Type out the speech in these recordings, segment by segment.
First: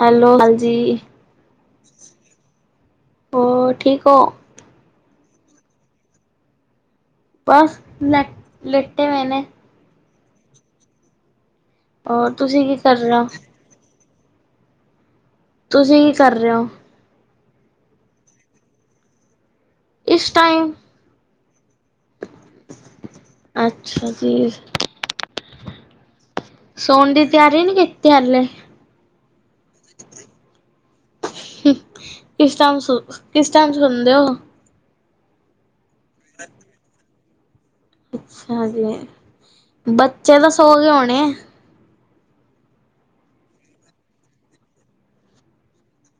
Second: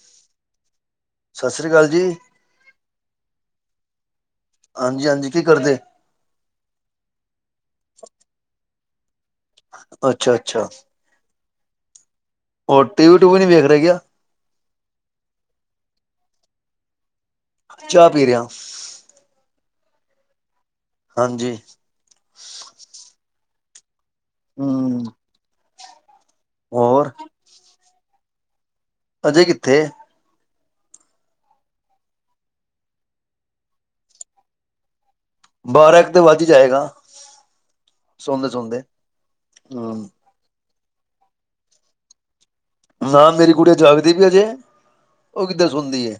Hello ਹਾਂਜੀ। ਸਤਿ ਸ੍ਰੀ ਅਕਾਲ ਜੀ ਹੋਰ ਠੀਕ ਓ? ਹਾਂਜੀ ਹਾਂਜੀ ਕੀ ਕਰਦੇ? ਬਸ ਲੈਟ ਲੇਟੇ ਹੋਏ ਨੇ। ਅੱਛਾ ਅੱਛਾ। ਹੋਰ ਤੁਸੀ। ਹੋਰ ਟੀ ਵੀ ਟੂਵੀ ਨੀ ਵੇਖ ਰਹੇ ਕਆ? ਤੁਸੀਂ ਕੀ ਕਰ ਰਹੇ ਹੋ? ਚਾਹ ਪੀ ਰਿਹਾ। ਇਸ ਟਾਈਮ। ਹਾਂਜੀ। ਅੱਛਾ ਜੀ। ਹੂ। ਸੌਣ ਦੀ ਤਿਆਰੀ ਨੀ ਕੀਤੀ ਹਲੇ। ਅਜੇ ਕਿੱਥੇ? ਕਿਸ ਟਾਈਮ ਸੋ ਕਿਸ ਟਾਈਮ ਸੁਣਦੇ ਹੋ? ਬਾਰਾਂ ਇੱਕ ਤੇ ਵੱਜ ਹੀ ਜਾਏਗਾ। ਸੌਦੇ ਹਾਂ ਸੌਦੇ ਜੀ, ਹਮ ਬੱਚੇ ਤਾਂ ਸੌ ਗਏ ਹੋਣੇ ਆ। ਹਾਂ ਮੇਰੀ ਗੁੜਿਆ ਜਾਗਦੀ ਪਈ ਐ ਅਜੇ, ਉਹ ਕਿੱਥੇ ਸੌਦੀ ਏ।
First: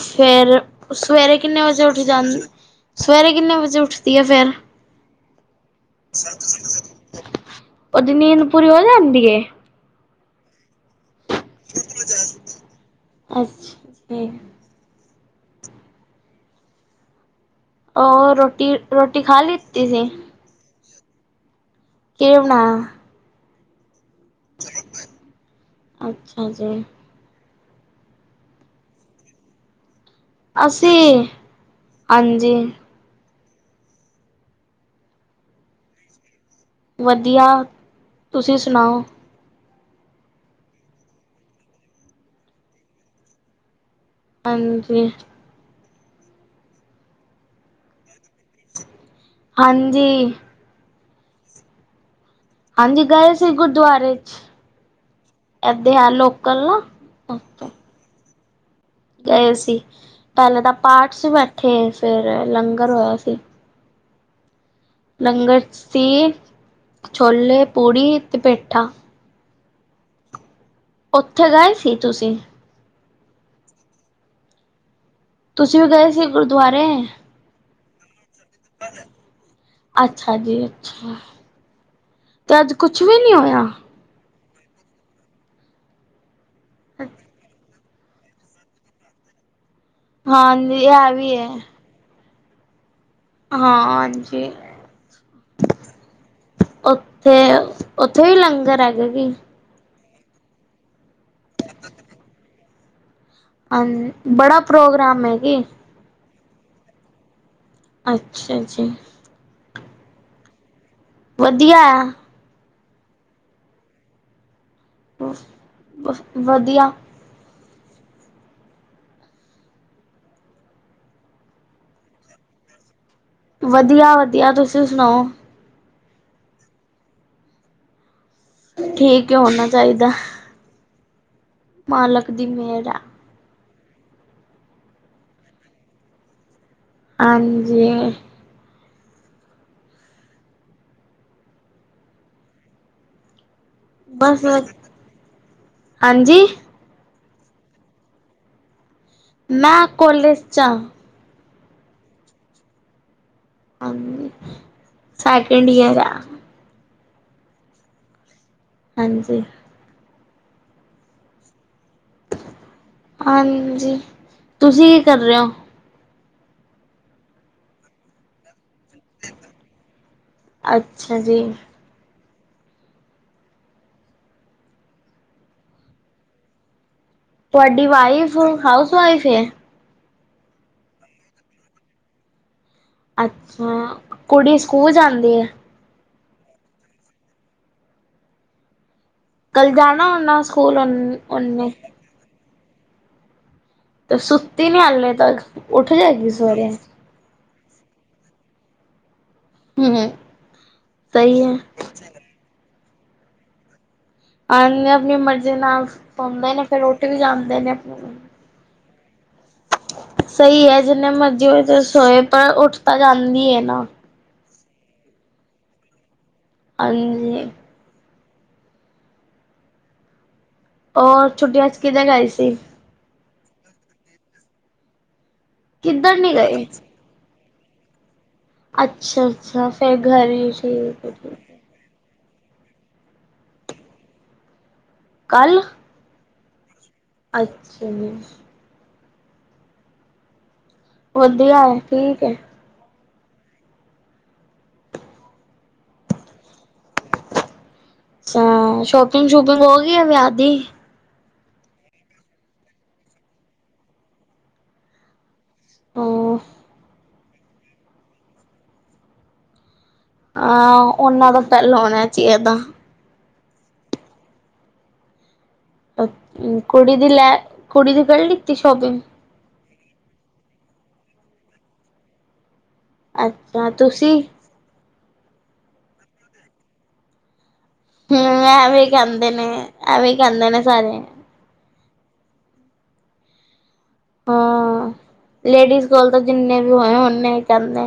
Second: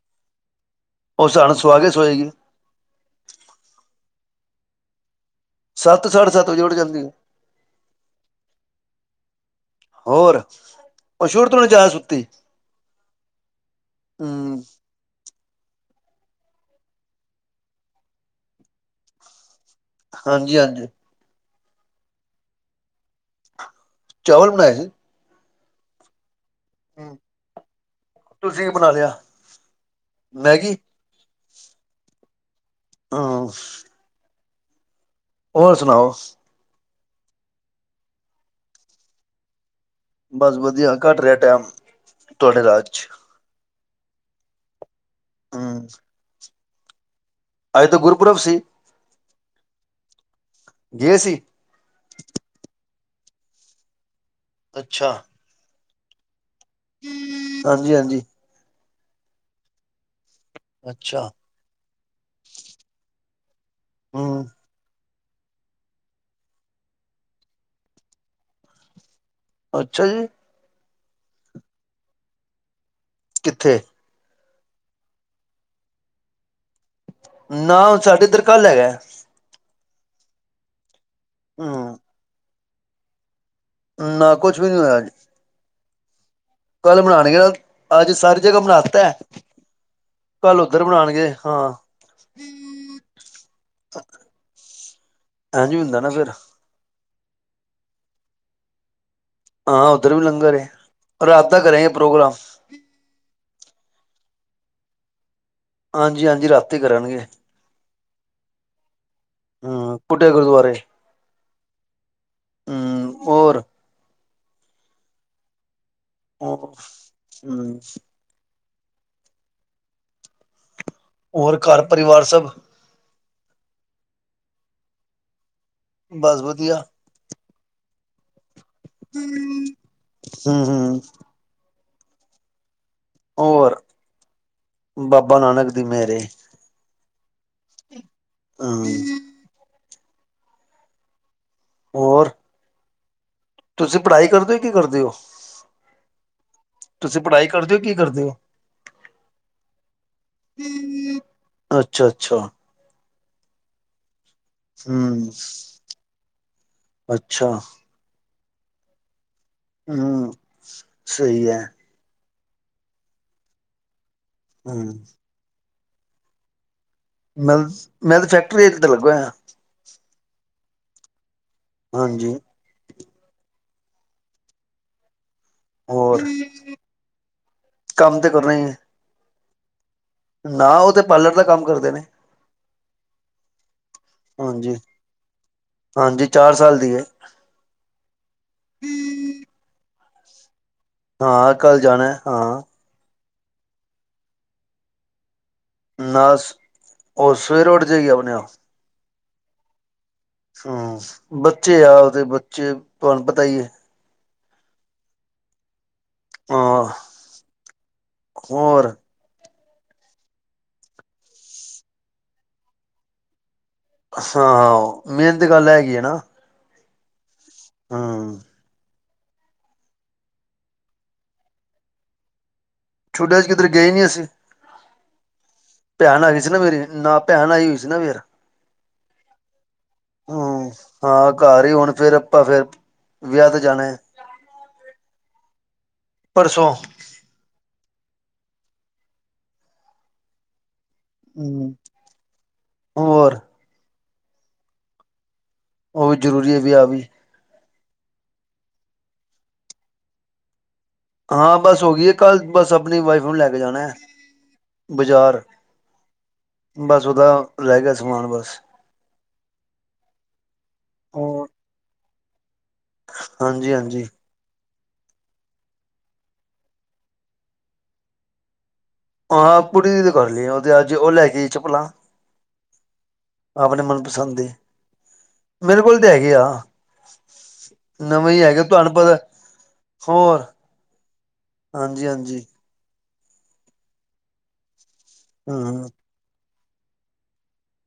ਫਿਰ ਉਹ ਸਵੇਰੇ ਸਾਨੂੰ ਕਿੰਨੇ ਸੁਆ ਵਜੇ ਕੇ ਉੱਠ ਜਾ ਸੋਏਗੀ ਸਵੇਰੇ ਕਿੰਨੇ ਵਜੇ ਉੱਠਦੀ ਹੈ ਫਿਰ? ਸੱਤ, ਸਾਢੇ ਸੱਤ ਵਜੇ ਉਠ ਜਾਂਦੀ ਏ। ਉਹਦੀ ਨੀਂਦ ਪੂਰੀ ਹੋ ਜਾਂਦੀ ਹੈ ਹੋਰ, ਉਹ ਸ਼ੁਰੂ ਤੋਂ ਨੀ ਜ਼ਿਆਦਾ ਸੁੱਤੀ। ਅੱਛਾ ਜੀ। ਹਮ ਹੋਰ ਰੋਟੀ ਰੋਟੀ ਖਾ ਲਿੱਤੀ ਸੀ। ਹਾਂਜੀ ਹਾਂਜੀ। ਕੀ ਬਣਾਇਆ? ਚਾਵਲ ਬਣਾਏ। ਅੱਛਾ ਜੀ। ਤੁਸੀ ਕੀ ਬਣਾ ਲਿਆ? ਮੈਗੀ ਅਸੀਂ, ਹਾਂਜੀ। ਹਾਂ। ਹੋਰ ਸੁਣਾਓ। ਵਧੀਆ ਤੁਸੀਂ ਸੁਣਾਓ। ਬਸ ਵਧੀਆ ਕੱਟ ਰਿਹਾ ਟਾਈਮ ਤੁਹਾਡੇ ਰਾਜ ਚ। ਹਾਂਜੀ। ਹਾਂ ਜੀ। ਅੱਜ ਤਾਂ ਗੁਰਪੁਰਬ ਸੀ। ਹਾਂਜੀ। ਗਏ ਸੀ? ਹਾਂਜੀ ਗਏ ਸੀ, ਗੁਰਦੁਆਰੇ ਚ। ਅੱਛਾ। ਇਥੇ ਆ ਲੋਕਲ ਨਾ। ਓਥੇ ਹਾਂਜੀ ਹਾਂਜੀ। ਗਏ ਸੀ, ਪਹਿਲੇ ਤਾਂ ਪਾਠ ਚ ਅੱਛਾ। ਬੈਠੇ ਆ, ਫੇਰ ਲੰਗਰ ਹੋਇਆ ਸੀ। ਹੂ ਲੰਗਰ ਚ ਸੀ, ਛੋਲੇ, ਪੂੜੀ ਤੇ ਪੇਠਾ। ਅੱਛਾ ਜੀ। ਉੱਥੇ ਗਏ ਸੀ ਤੁਸੀਂ? ਕਿੱਥੇ? ਤੁਸੀਂ ਵੀ ਗਏ ਸੀ ਗੁਰਦੁਆਰੇ? ਨਾ ਹੁਣ ਸਾਡੇ ਇੱਧਰ ਕੱਲ ਹੈਗਾ। ਅੱਛਾ ਜੀ ਅੱਛਾ। ਹਮ। ਅਤੇ ਅੱਜ ਕੁਛ ਵੀ ਨਹੀਂ ਹੋਇਆ? ਨਾ ਕੁਛ ਵੀ ਨਹੀਂ ਹੋਇਆ ਅੱਜ। [unintelligible] ਕੱਲ ਉੱਧਰ ਹਾਂਜੀ ਇਹ ਬਣਾਉਣਗੇ ਵੀ ਹਾਂ। ਹਾਂ, ਜੀ। ਹਾਂਜੀ ਹੁੰਦਾ ਨਾ ਫਿਰ ਉੱਥੇ, ਉੱਥੇ ਹੀ ਲੰਗਰ ਹੈਗੇ ਕੀ? ਹਾਂ ਉੱਧਰ ਵੀ ਲੰਗਰ ਏ ਰਾਤ ਦਾ ਕਰੇਗੇ ਪ੍ਰੋਗਰਾਮ। ਹਾਂ ਜੀ ਬੜਾ ਪ੍ਰੋਗਰਾਮ ਹੈ ਕਿ? ਹਾਂਜੀ, ਹਾਂਜੀ ਰਾਤੀ ਕਰਨਗੇ। ਅੱਛਾ ਜੀ। ਹੂੰ, ਪੁਡੇ ਗੁਰਦਵਾਰੇ। ਵਦੀਆ। ਹੋਰ। [unintelligible] ਵਧੀਆ [unintelligible] ਹੋਰ ਘਾਰ ਪਰਿਵਾਰ ਸਬ ਵਦੀਆ, ਵਦੀਆ ਤੁਸੀ ਸੁਨਾਓ? ਬਾਸ ਵਦੀਆ। ਠੀਕ ਏ ਹੋਨਾ ਚਾਈਦੈ। ਹੂੰ, ਹੂੰ। ਮਾਲਕ ਦੀ ਮੇਰ ਆ। ਓਰ, ਬਾਬਾ ਨਾਨਕ ਦੀ ਮੇਰੇ ਏ। ਹਾਂਜੀ। [unintelligible] ਹੋਰ? ਤੁਸੀ ਪੜਾਈ ਬਸ ਕਰਦੇ ਓ ਕੀ ਕਰਦੇ ਓ? ਹਾਂਜੀ ਤੁਸੀ ਪੜਾਈ ਕਰਦੇ ਓ ਕੀ ਕਰਦੇ ਓ? ਮੈਂ ਕੋਲੇਜ ਚ ਆ। ਅੱਛਾ, ਅੱਛਾ। [unintelligible] ਹੂੰ, ਸੈਕਿੰਡ ਈਅਰ ਆ ਅੱਛਾ। ਹਾਂਜੀ। ਹੂੰ ਸਈ ਏ। ਹਾਂਜੀ, ਹੂੰ ਤੁਸੀਂ ਕੀ ਕਰ ਰੇ ਓ। [unintelligible] ਅੱਛਾ ਜੀ। ਹਾਂਜੀ। ਹੋਰ। ਤੁਆਡੀ ਕੰਮ ਤੇ ਵਾਈਫ, ਕਰਨਾ ਹੀ ਹੈ। ਹਾਊਸ ਵਾਈਫ ਏ? ਨਾ, ਓ ਤੇ ਪਾਲਰ ਦਾ ਕੰਮ ਕਰਦੇ ਨੇ। ਅੱਛਾ, ਕੁੜੀ ਹਾਂਜੀ ਸੂਕੂਲ ਜਾਂਦੀ ਏ? ਹਾਂਜੀ, ਚਾਰ ਸਾਲ ਦੀ ਏ। ਕੱਲ ਜਾਨਾ ਓਨਾ ਸੂਕੂਲ ਹੋਨ? ਹਾਂ, ਕੱਲ ਜਾਣੈ ਹਾਂ। ਤੇ ਸੁੱਤੀ ਨੀ ਹੱਲੇ ਤੱਕ? ਉੱਠ ਜਾਏਗੀ ਨਾਸ, ਸਵੇਰੇ ਓ ਸਵੇਰੇ ਓਡ ਜੇਗੀ ਅਪਨੇ ਆਪ। ਹੂੰ, ਹੂੰ। ਹੂੰ, ਬੱਚੇ ਆ ਓਦੇ ਬੱਚੇ, ਤੁਆਨ ਪਤਾ ਈ ਏ। ਆ ਆਪਨੀ ਮਰਜੀ ਨਾਲ ਸੋਂਦੇ ਨੇ ਫੇਰ ਹਾਂ ਉਠ ਵੀ ਜਾਂਦੇ ਨੇ ਆਪਨੀ ਹੋਰ। ਸਹੀ ਹੈ। ਜਿੰਨੇ ਮਰਜ਼ੀ ਹੋਏ ਤੇ, ਸੋਏ ਪਰ ਉੱਠ ਤਾਂ ਜਾਂਦੀ ਹੈ ਨਾ। ਹਾਂ, ਮੇਨ ਤੇ ਗੱਲ ਹੈਗੀ ਹੈ ਨਾ। ਆਂਜੀਏ ਹਾਂ। ਓਰ ਛੁੱਟੀਆਂਚ ਕਿਦੇ ਗਏ ਸੀ‌? ਛੂਟੀਆ ਚ ਕਿਦਰੇ ਗਏ ਨੀ ਅਸੀ, ਕਿੱਧਰ ਭੈਨ ਨੀ ਆਗੀ ਸੀ ਨਾ ਗਏ ਮੇਰੀ ਨਾ ਭੈਣ ਆਈ ਹੋਈ ਸੀ ਨਾ ਫੇਰ। ਅੱਛ। ਅੱਛਾ, ਅੱਛਾ ਫੇਰ ਹੂੰ, ਹਾਂ ਘਰ ਈ ਹੁਣ ਫੇਰ, ਆਪਾਂ ਫੇਰ ਵਿਆ ਤੇ ਜਾਣੈ। ਕਾੱਲ? ਪਰਸੋਂ ਅੱਛਾ। ਵਧੀਆ ਹੂੰ ਹੈ, ਠੀਕ ਹੈ। ਹੋਰ। ਉਹ ਵੀ ਜ਼ਰੂਰੀ ਹੈ, ਵੀ ਆਹ ਵੀ। ਅੱਛਾ! ਸ਼ੋਪਿੰਗ-ਸ਼ੂਪਿੰਗ ਹੋ ਗਈ ਐ ਵਿਆਹ ਦੀ। ਹਾਂ, ਬਸ ਹੋ ਗਈ ਹੈ ਕਲ, ਬਸ ਆਪਣੀ ਵਾਈਫ ਨੂੰ ਲੈਕੇ ਜਾਣਾ ਹੈ ਬਜ਼ਾਰ। ਹਾਂ ਬਸ ਉਹਦਾ ਰਹਿ ਗਿਆ, ਸਮਾਨ ਬਸ। ਆਂ, ਉਹਨਾਂ ਦਾ ਪਹਿਲਾ ਹੋਣਾ'ਚ ਏਦਾਂ ਹਾਂਜੀ-ਹਾਂਜੀ। ਅ ਕੁੜੀ ਦੀ ਲੈ। ਕੁੜੀ ਦੀ ਫਿਰ ਲਿੱਤੀ ਸ਼ੋਪਿੰਗ। ਹਾਂ, ਪੁੜੀ ਦੀ ਗੱਲ ਹੈ, ਅੱਜ ਓ ਲੈਗੀ ਚਪਲਾਂ। ਅੱਛਾ ਆਪਣੇ ਤੁਸੀਂ ਮਨਪਸੰਦ ਦੀ। ਮੇਰੇ ਕੋਲ ਤਾ, ਹੈਗੇ ਆ। ਨਵੇਂ ਹੀ ਮੈਂ, ਹੈਗੇ ਐਵੇਂ ਤੁਹਾਨੂੰ ਪਤਾ ਕਹਿੰਦੇ ਨੇ, ਐਵੇਂ ਕਹਿੰਦੇ ਨੇ ਸਾਰੇ। ਹਾਂਜੀ-ਹਾਂਜੀ। ਹਾਂ, ਲੇਡੀਜ਼ ਹੂੰ ਕੋਲ ਤਾਂ ਜਿੰਨੇ ਵੀ ਹੋਏ, ਓਨੇ ਹੀ ਕਹਿੰਦੇ।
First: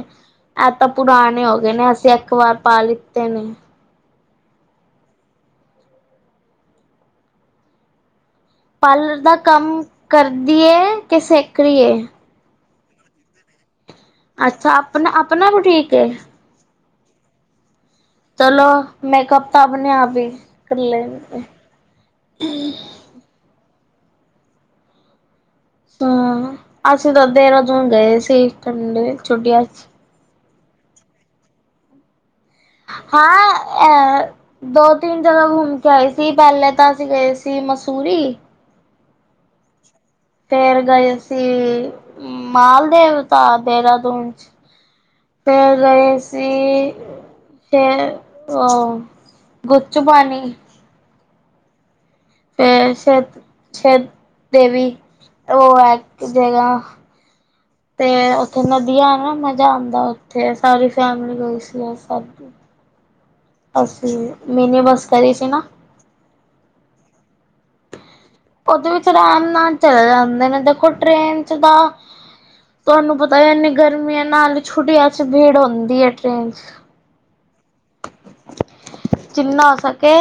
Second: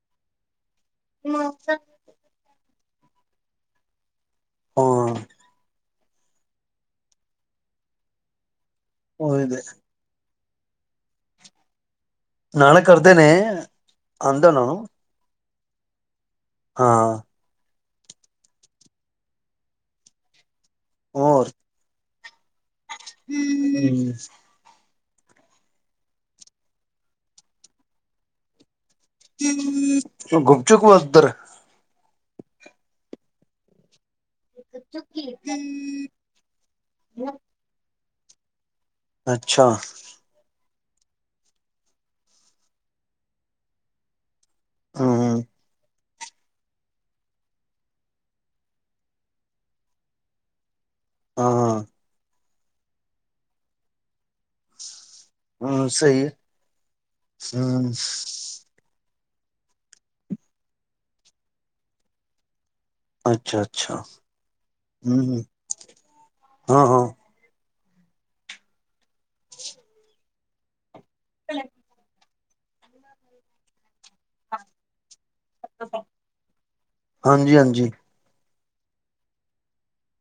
ਐ, ਤਾਂ ਪੁਰਾਣੇ ਹੋ ਗਏ ਹਾਂ ਨੇ, ਅਸੀਂ ਇੱਕ ਵਾਰ ਪਾ ਲਿੱਤੇ ਨੇ। ਹਾਂ। ਪਾਲਰ ਦਾ ਕੰਮ ਕਰਦੀ ਏ, ਕਿ ਸਿਖਰੀ ਏ? ਨਾਲ ਕਰਦੇ ਨੇ। ਅੱਛਾ, ਆਪਨਾ-ਆਪਣਾ ਬੂਟੀਕ ਹੇ? ਹਾਂ। ਚਲੋ, ਮੇਕਅਪ ਤਾਂ ਆਪਣੇ ਆਪ ਹੀ ਕਰ ਲੇਂਦੇ। ਹੂੰ, ਹੂੰ। ਹਾਂ, ਅਸੀਂ ਤਾਂ ਦੇਹਰਾਦੂਨ ਗਏ ਸੀ, ਛੁੱਟੀਆਂ'ਚ। ਗੁੰਮ, ਚੁੱਕੂ ਉੱਧਰ ਹਾਂ, ਅ ਦੋ- ਤੀਨ ਜਗਾ ਘੁੰਮ ਕੇ ਆਏ। ਕੀ ਪਹਿਲੇ ਤਾ ਅਸੀਂ ਗਏ ਸੀ, ਮਸੂਰੀ। ਅੱਛਾ। ਫੇਰ ਗਏ ਅਸੀਂ ਮਾਲਦੇਵਤਾ ਦੇਹਰਾਦੂਨ' ਚ। ਹਮ ਫਿਰ ਗਏ ਸ ਤੇ, ਫਿਰ ਅ ਗੁੱਚ ਪਾਣੀ। ਹਾਂ, ਹਾਂ। ਫਿਰ, ਸ਼ਤ-ਸ਼ਤ ਦੇਵੀ, ਉਹ ਹਮ ਹੈ ਇੱਕ ਸਹੀ ਜਗ੍ਹਾ, ਹਮ ਤੇ ਨਦੀਆਂ ਨਾ, ਮਜ਼ਾ ਆਂਦਾ ਉੱਥੇ ਸਾਰੀ ਫੈਮਿਲੀ ਗਈ ਸੀ। ਅੱਛਾ ਬਸ, ਅੱਛਾ ਮੀਨੀ ਬਸ ਕਰੀ ਸੀ ਨਾ ਹਾਂ-ਹਾਂ। ਉਹਦੇ ਵਿੱਚ ਆਰਾਮ ਨਾਲ ਚਲੇ ਜਾਂਦੇ ਨੇ, ਦੇਖੋ, ਟ੍ਰੇਨ' ਚ ਤਾਂ ਤੁਹਾਨੂੰ ਪਤਾ, ਇਨੀ ਗਰਮੀ ਏ, ਨਾਲ ਹੀ ਛੁੱਟੀਆਂ। ਚ ਭੀੜ ਹੁੰਦੀ ਹੈ ਟ੍ਰੇਨ ਚ। ਹਾਂਜੀ-ਹਾਂਜੀ। ਜਿੰਨਾ ਹੋ ਸਕੇ,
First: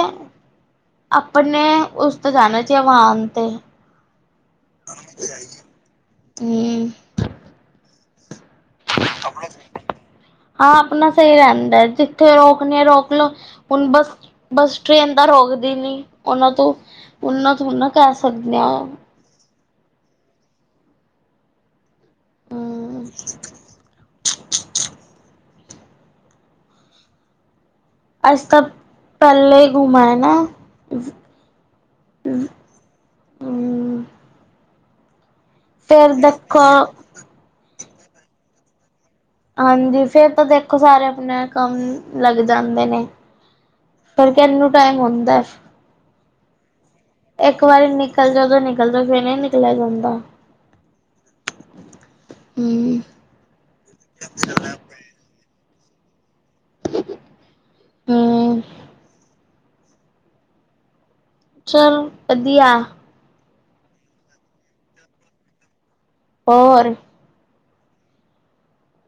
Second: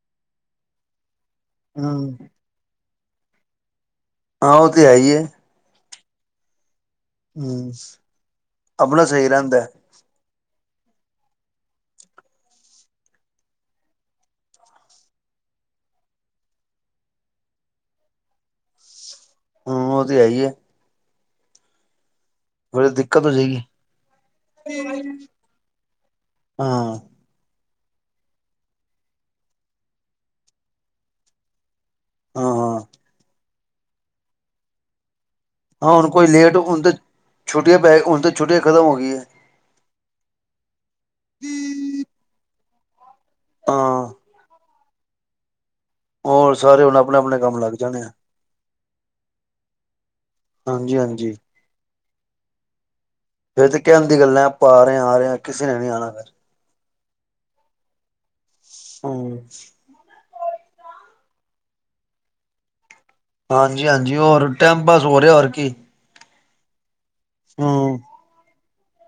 ਆਪਨੇ ਹਮ ਉਸ ਤੋਂ ਜਾਣਾ ਜਵਾਨ ਤੇ ਹਾਂ ਉਹ ਤੇ ਹੈ ਹੀ ਹੈ [unintelligible] ਹੂੰ ਹਮ, ਅਪਣਾ ਸਹੀ ਰਹਿੰਦਾ। ਹਾਂ, ਆਪਣਾ ਸਹੀ ਰਹਿੰਦਾ ਏ, ਜਿੱਥੇ ਰੋਕਣੇ ਆ ਰੋਕ ਲੋ, ਹੁਣ ਬਸ ਬੱਸ ਟ੍ਰੇਨ ਤਾਂ ਰੋਕਦੀ ਨੀ, ਉਹਨਾਂ ਤੋਂ, ਉਨਾਂ ਥੋਇ ਨਾ ਕਹਿ ਸਕਦੇ ਹਾ। ਹੂੰ, ਉਹ ਤੇ, ਹੈ ਹੀ ਏ। ਬੜੀ ਦਿੱਕਤ ਹੋ ਜਾਏਗੀ। ਹਾਂ ਅਸੀ ਤਾਂ ਪਹਿਲੇ ਹੀ ਘੁੰਮ ਆਏ ਨਾ। ਹਾਂ। ਹਮ ਹਾਂ ਹੁਣ ਫੇਰ ਕੋਈ ਲੇਟ ਦੇਖੋ ਹੁਣ ਤੇ ਛੁੱਟੀਆਂ ਪੈ ਗਈਆਂ ਹੁਣ ਤੇ ਛੁੱਟੀਆਂ ਖਤਮ ਹੋ ਗਈਆ। ਹਾਂਜੀ, ਫੇਰ ਤਾਂ ਦੇਖੋ, ਸਾਰੇ ਆਪਣੇ ਕੰਮ ਹੈ ਲੱਗ ਜਾਂਦੇ ਨੇ। ਹਾਂ ਪਰ ਕਿਨੂੰ ਟਾਈਮ ਹੁੰਦਾ? ਹੋਰ ਸਾਰੇ ਹੁਣ ਆਪਣੇ-ਆਪਣੇ ਕੰਮ ਇੱਕ ਲੱਗ ਵਾਰੀ ਜਾਦੇ ਆ। ਨਿਕਲ ਜਾਓ ਤਾਂ ਨਿਕਲ ਜਾਓ ਫਿਰ ਨਹੀਂ ਨਿਕਲਿਆ ਜਾਂਦਾ ਹਾਂਜੀ-ਹਾਂਜੀ। ਹਮ। ਇਹ ਤੇ ਕਹਿਣ ਦੀ ਗੱਲਾਂ, ਆਪਾਂ ਆ ਰਹੇ ਆ, ਆ ਰਹੇ ਹਾਂ। ਕਿਸੇ ਨੇ ਨੀ ਆਉਣਾ ਫਿਰ ਹਮ ਹਮ ਚੱਲੋ ਵਧੀਆ। ਹਾਂਜੀ-ਹਾਂਜੀ, ਹੋਰ ਟਾਈਮ ਪਾਸ ਹੋ ਰਿਹਾ ਹੋਰ ਕੀ। ਹੋਰ ਹਮ।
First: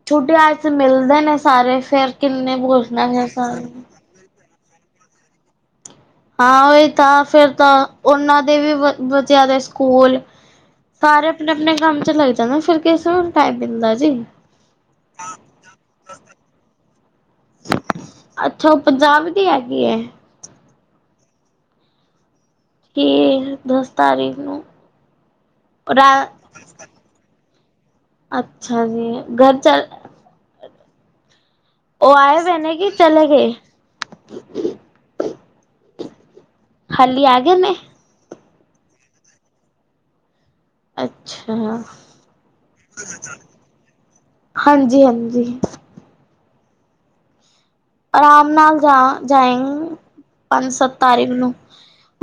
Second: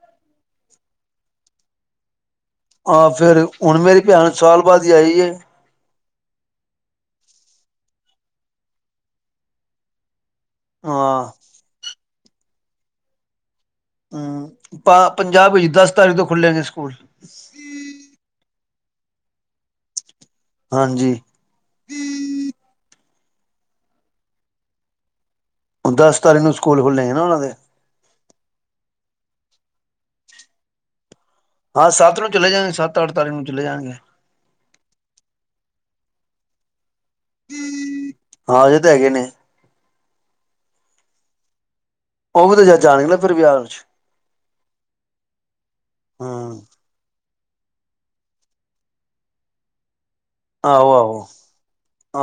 ਤੁਹਾਡੇ ਆਏ ਤੇ ਮਿਲਦੇ ਨੇ ਸਾਰੇ ਫੇਰ ਕਿੰਨੇ। ਪੁੱਛਣਾ ਹਾਂ ਫਿਰ ਫੇਰ ਸਾਰੇ ਹੁਣ ਮੇਰੀ ਭੈਣ ਸਾਲ ਬਾਅਦ ਹੀ ਆਈ ਏ। ਹਾਂ ਉਹੀ ਤਾਂ, ਫਿਰ ਤਾਂ ਉਹਨਾਂ ਦੇ ਵੀ ਬੱਚਿਆਂ ਦੇ ਸਕੂਲ। ਹਾਂ ਸਾਰੇ ਆਪਣੇ-ਆਪਣੇ ਕੰਮ ਚ ਲੱਗ ਜਾਂਦੇ ਫਿਰ ਕਿਸੇ ਨੂੰ ਟਾਈਮ ਮਿਲਦਾ ਜੇ। ਹਮ ਪ ਪੰਜਾਬ ਵਿੱਚ ਦਸ ਤਾਰੀਖ ਤੋਂ ਖੁੱਲੇੰ ਨੇ ਸਕੂਲ। ਅੱਛਾ ਉਹ ਪੰਜਾਬ ਦੀ ਹੈਗੀ ਏ? ਹਾਂਜੀ। ਕਿ ਦਸ ਤਾਰੀਖ ਨੂੰ ਦਸ ਰਾ ਤਾਰੀਖ ਨੂੰ ਸਕੂਲ ਖੁੱਲ੍ਹੇਗੇ ਨਾ ਉਹਨਾਂ ਦੇ। ਅੱਛਾ ਜੀ, ਘਰ ਚਲ। ਹਾਂ ਉਹ ਸੱਤ ਨੂੰ ਆਏ ਚਲੇ ਦੇ ਜਾਣਗੇ ਨੇ ਕਿ ਸੱਤ ਅੱਠ ਚਲੇ ਤਾਰੀਖ ਨੂੰ ਗਏ? ਜਾਣਗੇ ਹਾਲੀ ਆ ਗਏ ਨੇ? ਆਏ ਤੇ ਹੈਗੇ ਨੇ। ਅੱਛਾ। ਉਹ ਵੀ ਤਾਂ ਜਾਣਗੇ ਨਾ ਪਰ ਵਿਹਾਰ ਚ। ਹਾਂਜੀ-ਹਾਂਜੀ। ਹਮ। ਆਰਾਮ ਨਾਲ ਜਾ ਜਾਏ, ਪੰਜ ਆਹੋ ਸੱਤ ਆਹੋ ਤਾਰੀਖ ਨੂੰ।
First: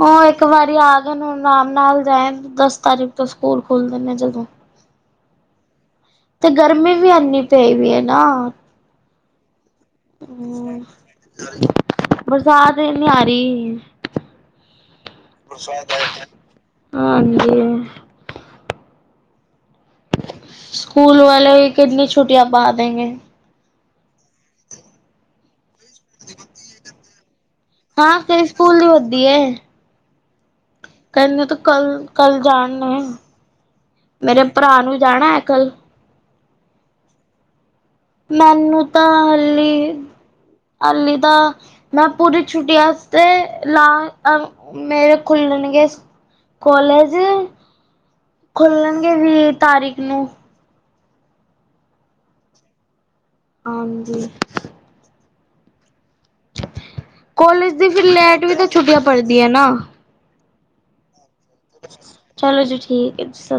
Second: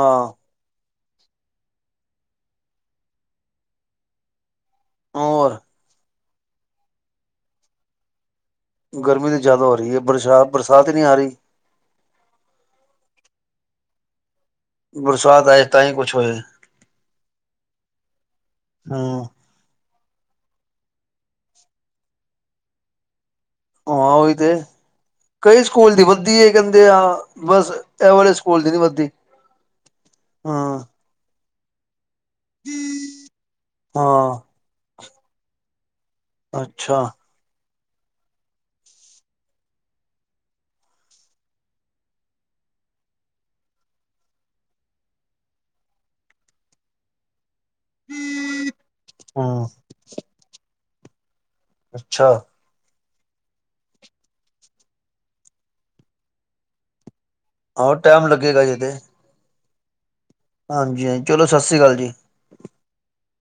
ਉਹ ਇੱਕ ਇੱਕ ਵਾਰੀ ਆ ਗਏ ਹੁਣ ਆਰਾਮ ਨਾਲ ਰਹਿਣ ਦਸ ਤਾਰੀਕ ਤੋਂ ਸਕੂਲ ਖੁੱਲਦੇ ਨੇ ਜਦੋਂ। ਹੋਰ। ਤੇ ਗਰਮੀ ਵੀ ਐਨੀ ਪਈ ਵੀ ਹੈ ਨਾ। ਗਰਮੀ ਤਾਂ ਜ਼ਿਆਦਾ ਹੋ ਰਹੀ ਹੈ। ਬਰਸਾਤ-ਬਰਸਾਤ ਹੀ ਨਹੀਂ ਆ ਰਹੀ। ਬਰਸਾਤ ਹੀ ਨੀ ਆ ਰਹੀ। ਬਰਸਾਤ ਆਏ ਗੁੱਸਾ ਤਾਂ ਹੀ ਆਉਂਦਾ ਕੁਛ ਹੋਏ ਇੱਥੇ ਹਾਂਜੀ। ਹਮ। ਸਕੂਲ ਵਾਲੇ ਕਿਤਨੀ ਛੁੱਟੀਆਂ ਪਾ ਦੇੰਗੇ। ਹਾਂ ਉਹੀ ਤੇ। ਕਈ ਸਕੂਲ ਦੀ ਵੱਧਦੀ ਹੈ ਕਹਿੰਦੇ ਆ। ਬਸ ਇਹ ਹਾਂ ਵਾਲੇ ਕਈ ਸਕੂਲ ਦੀ ਨੀ ਵਰਦੀ ਹੁੰਦੀ ਹੈ ਹਾਂ। ਕੱਲ ਨੂੰ ਤੂੰ ਕੱਲ-ਕੱਲ ਜਾਣ ਨੇ, ਹਾਂ ਮੇਰੇ ਭਰਾ ਨੂੰ ਜਾਣਾ ਹੈ ਕੱਲ। ਅੱਛਾ। ਮੈਨੂੰ ਤਾਂ ਹਲੀ। ਹਲੀ ਤਾ, ਮੈਂ ਪੂਰੀ ਛੁੱਟੀਆ ਵਾਸਤੇ ਲਾ ਅ ਮੇਰੇ ਖੁੱਲਣਗੇ ਕਾਲਜ। ਖੁੱਲਣਗੇ ਵੀਹ ਹਮ ਤਾਰੀਖ ਨੂੰ। ਅੱਛਾ ਹਾਂਜੀ ਕੋਲੇਜ ਦੀ ਆਹੋ ਫਿਰ ਟਾਈਮ ਲੈਟ ਵੀ ਲੱਗੇਗਾ ਤਾਂ ਛੁੱਟੀਆਂ ਪੜਦੀ ਏ ਨਾ ਹਾਂਜੀ-ਹਾਂਜੀ ਚਲੋ ਸਤਿ ਸ਼੍ਰੀ ਅਕਾਲ ਜੀ। ਚਲੋ ਜੀ ਠੀਕ ਏ